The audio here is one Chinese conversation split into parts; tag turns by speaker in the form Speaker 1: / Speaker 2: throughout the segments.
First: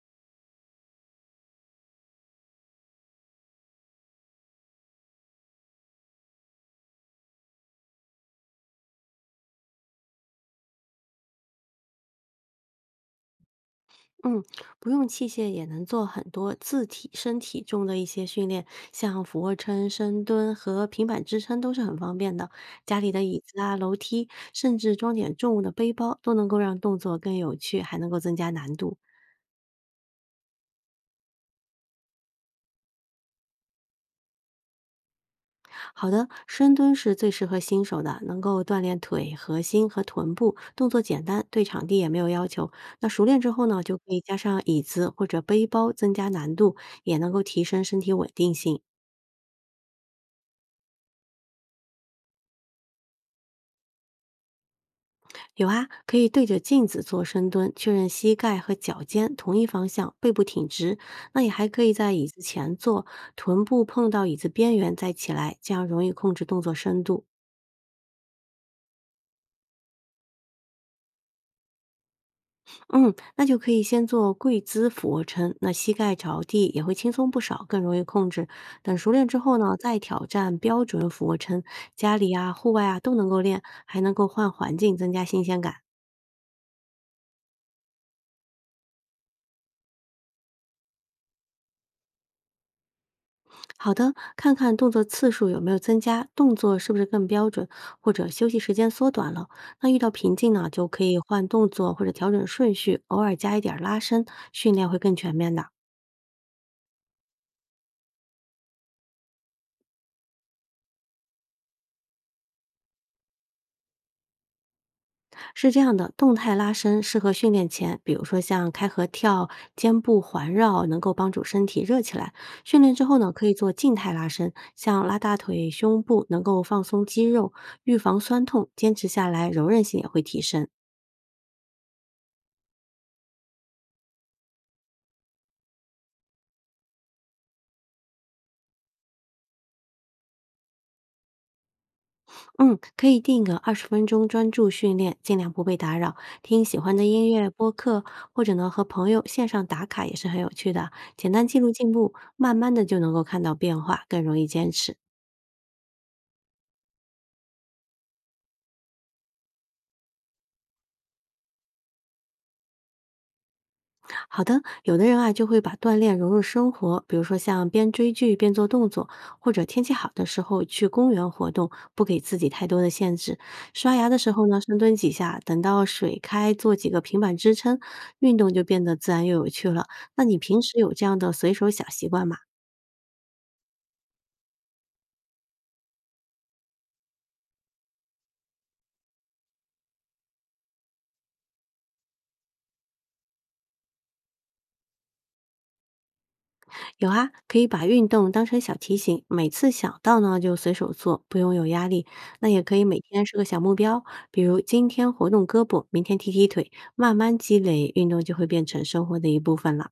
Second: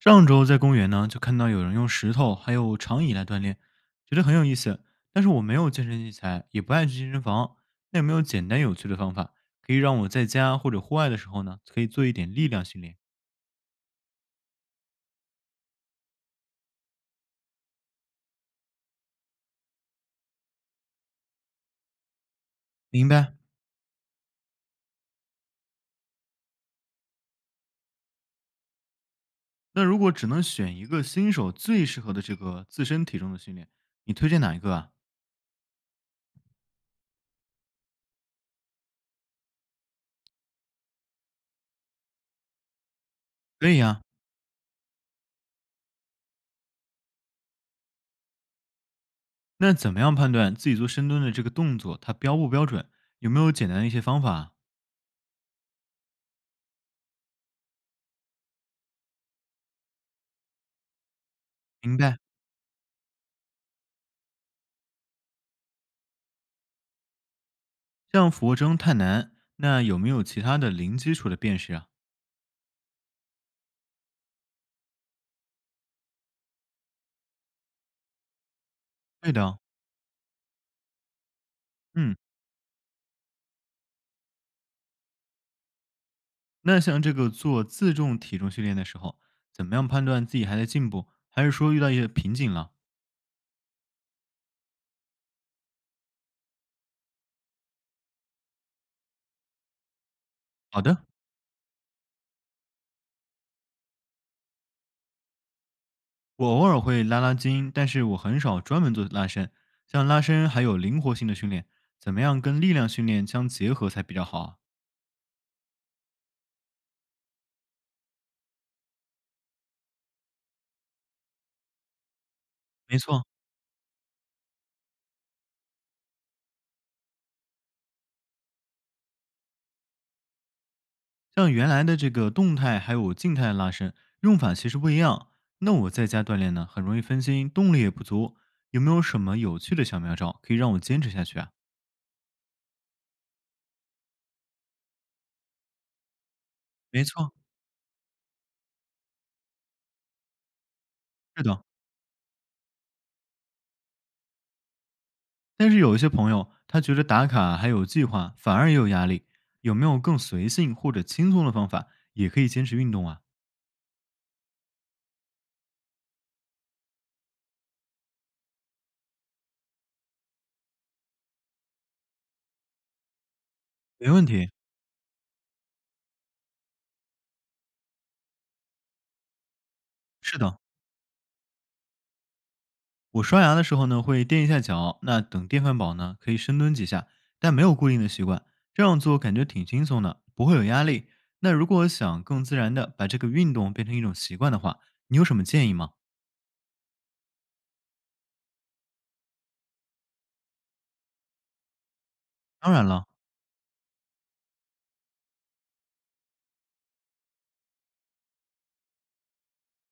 Speaker 1: 上周在公园呢，就看到有人用石头还有长椅来锻炼，觉得很有意思。但是我没有健身器材，也不爱去健身房。那有没有简单有趣的方法，可以让我在家或者户外的时候呢，可以做一点力量训练？
Speaker 2: 嗯，不用器械也能做很多自体身体重的一些训练，像俯卧撑、深蹲和平板支撑都是很方便的。家
Speaker 1: 明
Speaker 2: 里的
Speaker 1: 白。
Speaker 2: 椅子啊、楼梯，甚至装点重物的背包，都能够让动作更有趣，还能够增加难度。
Speaker 1: 那如果只能选一个新手最适合的这个自身体重的训练，你推荐哪一个啊？
Speaker 2: 好的，深蹲是最适合新手的，能够锻炼腿、核心和臀部，动作简单，对场地也没有要求。那熟练之后
Speaker 1: 可以
Speaker 2: 呢，就
Speaker 1: 啊。
Speaker 2: 可以加上椅子或者背包，增加难度，也能够提升身体稳定性。
Speaker 1: 那怎么样判断自己做深蹲的这个动作它标不标准？有没有简单的一些方法啊？
Speaker 2: 有啊，可以对着镜子做深蹲，确认膝盖和脚尖同一方向，背部挺直。那也还可以
Speaker 1: 明
Speaker 2: 在
Speaker 1: 白。
Speaker 2: 椅子前坐，臀部碰到椅子边缘再起来，这样容易控制动作深度。
Speaker 1: 像俯卧撑太难，那有没有其他的零基础的辨识啊？
Speaker 2: 嗯，那就可以先做跪姿俯卧撑，那膝盖着地也会轻松不少，更容易控制。等熟练
Speaker 1: 对
Speaker 2: 之后
Speaker 1: 的，
Speaker 2: 呢，再挑战标准俯卧撑，
Speaker 1: 嗯，
Speaker 2: 家里啊、户外啊都能够练，还能够换环境，增加新鲜感。
Speaker 1: 那像这个做自重体重训练的时候，怎么样判断自己还在进步，还是说遇到一些瓶颈了？
Speaker 2: 好的，看看动作次数有没有增加，动作是不是更标准，或者休息时间缩短了。那遇到瓶颈呢，
Speaker 1: 好
Speaker 2: 就
Speaker 1: 的，
Speaker 2: 可以换动作或者调整顺序，偶尔加一点儿拉伸，训练会更全面的。
Speaker 1: 我偶尔会拉拉筋，但是我很少专门做拉伸。像拉伸还有灵活性的训练，怎么样跟力量训练相结合才比较好啊？
Speaker 2: 是这样的，动态拉伸适合训练前，比如说像开合跳、肩部环绕，能够帮助身体热起来。训练
Speaker 1: 没
Speaker 2: 之后
Speaker 1: 错，
Speaker 2: 呢，可以做静态拉伸，像拉大腿、胸部，能够放松肌肉，预防酸痛，坚持下来柔韧性也会提升。
Speaker 1: 像原来的这个动态还有静态拉伸用法其实不一样。那我在家锻炼呢，很容易分心，动力也不足。有没有什么有趣的小妙招可以让我坚持下去啊？
Speaker 2: 嗯，可以定个20分钟专注训练，尽量不被打扰，听喜欢的
Speaker 1: 没
Speaker 2: 音
Speaker 1: 错，
Speaker 2: 乐播客，或者呢和朋友线上打卡也是很有趣的。简
Speaker 1: 是
Speaker 2: 单记
Speaker 1: 的，
Speaker 2: 录进步，慢慢的就能够看到变化，更容易坚持。
Speaker 1: 但是有一些朋友，他觉得打卡还有计划，反而也有压力。有没有更随性或者轻松的方法，也可以坚持运动啊？
Speaker 2: 好的，有的人啊就会把锻炼融入生活，比如说像边追剧边做动作，或者天气好的时候去公园活动，不给自己太多的限制。刷牙
Speaker 1: 没
Speaker 2: 的
Speaker 1: 问
Speaker 2: 时候
Speaker 1: 题。
Speaker 2: 呢，深蹲几下，等到水开做几个平板支撑，运动就变得自然又有趣了。那你
Speaker 1: 是的，
Speaker 2: 平时有这样的随手小习惯吗？
Speaker 1: 我刷牙的时候呢，会垫一下脚，那等电饭煲呢，可以深蹲几下，但没有固定的习惯。这样做感觉挺轻松的，不会有压力。那如果想更自然的把这个运动变成一种习惯的话，你有什么建议吗？
Speaker 2: 有啊，可以把运动当成小提醒，每次想到呢就随手做，不用有压力。那也
Speaker 1: 当
Speaker 2: 可以
Speaker 1: 然
Speaker 2: 每
Speaker 1: 了，
Speaker 2: 天设个小目标，比如今天活动胳膊，明天踢踢腿，慢慢积累，运动就会变成生活的一部分了。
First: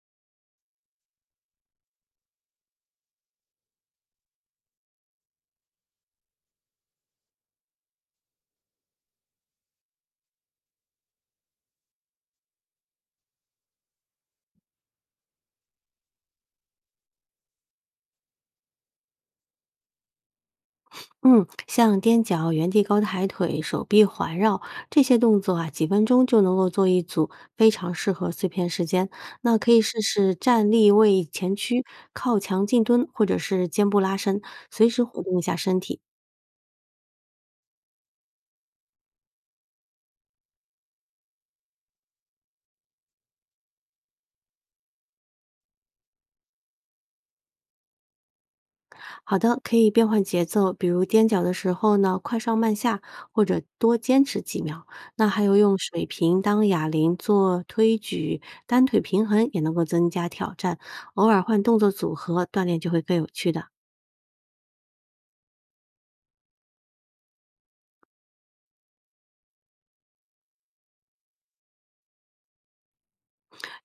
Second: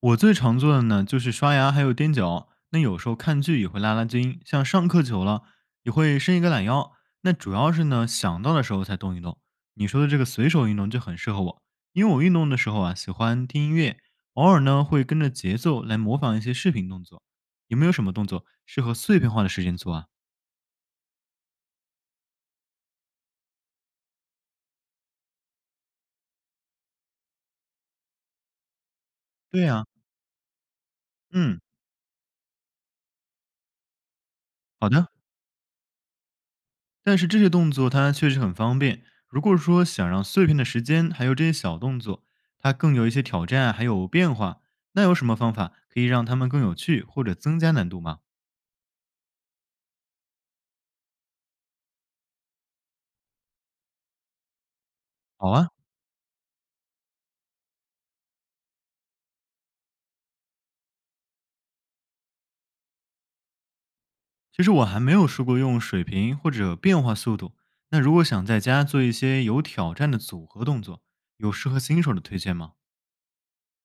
Speaker 1: 我最常做的呢，就是刷牙还有踮脚。那有时候看剧也会拉拉筋，像上课久了也会伸一个懒腰。那主要是呢，想到的时候才动一动。你说的这个随手运动就很适合我，因为我运动的时候啊，喜欢听音乐，偶尔呢会跟着节奏来模仿一些视频动作。有没有什么动作适合碎片化的时间做啊？
Speaker 2: 嗯，像踮脚、原地高抬腿、手臂环绕这些动作啊，几分钟就能够做一组，非常适合碎片时间。那
Speaker 1: 对
Speaker 2: 可以
Speaker 1: 呀、
Speaker 2: 试试站立位前
Speaker 1: 嗯，
Speaker 2: 屈、靠墙静蹲，或者是肩部拉伸，随
Speaker 1: 好
Speaker 2: 时
Speaker 1: 的。
Speaker 2: 活动一下身体。
Speaker 1: 但是这些动作它确实很方便。如果说想让碎片的时间还有这些小动作，它更有一些挑战还有变化，那有什么方法可以让它们更有趣或者增加难度吗？
Speaker 2: 好的，可以变换节奏，比如踮脚的时候呢，快上慢下，或者多坚持几秒。那还
Speaker 1: 好
Speaker 2: 有
Speaker 1: 啊，
Speaker 2: 用水瓶当哑铃做推举、单腿平衡，也能够增加挑战。偶尔换动作组合，锻炼就会更有趣的。
Speaker 1: 其实我还没有试过用水平或者变化速度。那如果想在家做一些有挑战的组合动作，有适合新手的推荐吗？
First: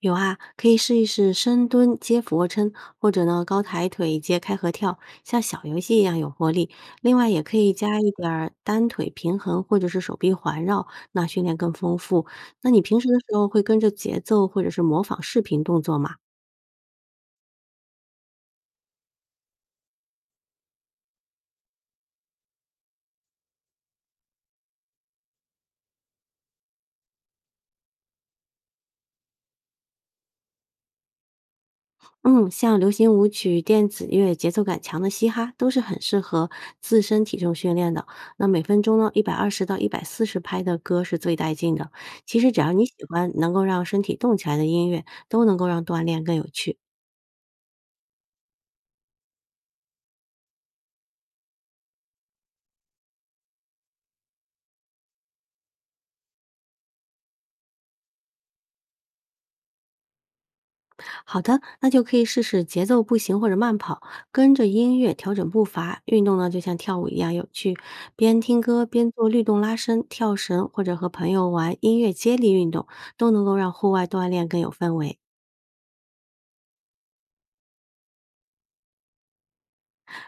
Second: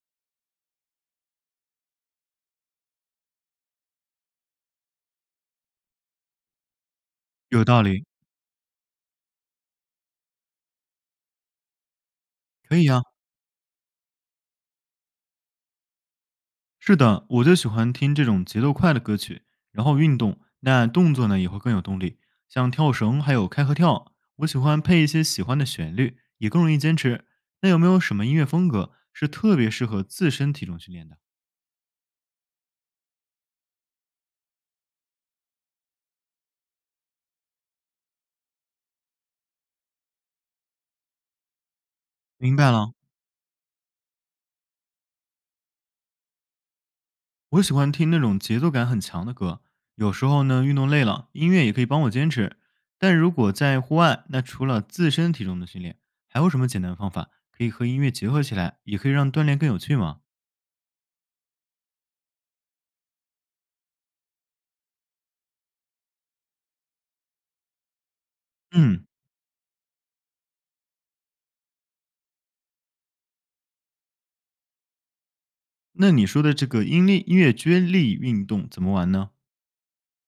Speaker 2: 有啊，可以试一试深蹲接俯卧撑，或者呢高抬腿接开合跳，像小游戏一样有活力。另外，也可
Speaker 1: 有
Speaker 2: 以
Speaker 1: 道
Speaker 2: 加
Speaker 1: 理，
Speaker 2: 一点儿单腿平衡或者是手臂环绕，那训练更丰富。那
Speaker 1: 可
Speaker 2: 你
Speaker 1: 以
Speaker 2: 平
Speaker 1: 啊。
Speaker 2: 时的时候会跟着节奏或者是模仿视频动作吗？
Speaker 1: 是的，我就喜欢听这种节奏快的歌曲，然后运动，那动作呢也会更有动力，像跳绳还有开合跳，我喜欢配一些喜欢的旋律，也更容易坚持。那有没有什么音乐风格是特别适合自身体重训练的？
Speaker 2: 嗯，像流行舞曲、电子乐、节奏感强的嘻哈，都是很适合自身体重训练的。那每分钟呢，120到140拍的歌是最带劲的。其实
Speaker 1: 明
Speaker 2: 只
Speaker 1: 白
Speaker 2: 要你喜
Speaker 1: 了，
Speaker 2: 欢能够让身体动起来的音乐，都能够让锻炼更有趣。
Speaker 1: 我喜欢听那种节奏感很强的歌，有时候呢运动累了，音乐也可以帮我坚持。但如果在户外，那除了自身体重的训练，还有什么简单方法可以和音乐结合起来，也可以让锻炼更有趣吗？
Speaker 2: 好的，那就可以试试节奏步行或者慢跑，跟着音乐调整步伐。运动呢，就像跳舞一样有趣，边听歌
Speaker 1: 嗯。
Speaker 2: 边做律动拉伸、跳绳，或者和朋友玩音乐接力运动，都能够让户外锻炼更有氛围。
Speaker 1: 那你说的这个音力音乐接力运动怎么玩呢？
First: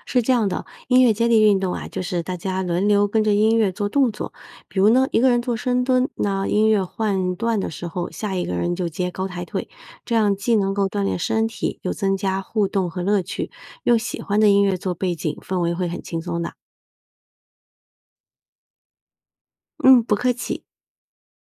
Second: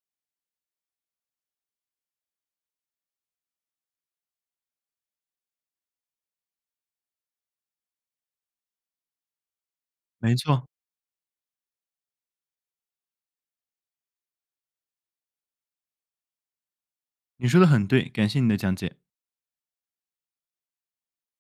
Speaker 2: 是这样的，音乐接力运动啊，就是大家轮流跟着音乐做动作。比如呢，一个人做深蹲，那音乐换段的时候，下一个人就接高抬腿，这样
Speaker 1: 没
Speaker 2: 既
Speaker 1: 错，
Speaker 2: 能够锻炼身体，又增加互动和乐趣。用喜欢的音乐做背景，氛围会很轻松的。
Speaker 1: 你说的很对，感谢你的讲解。
Speaker 2: 嗯，不客气。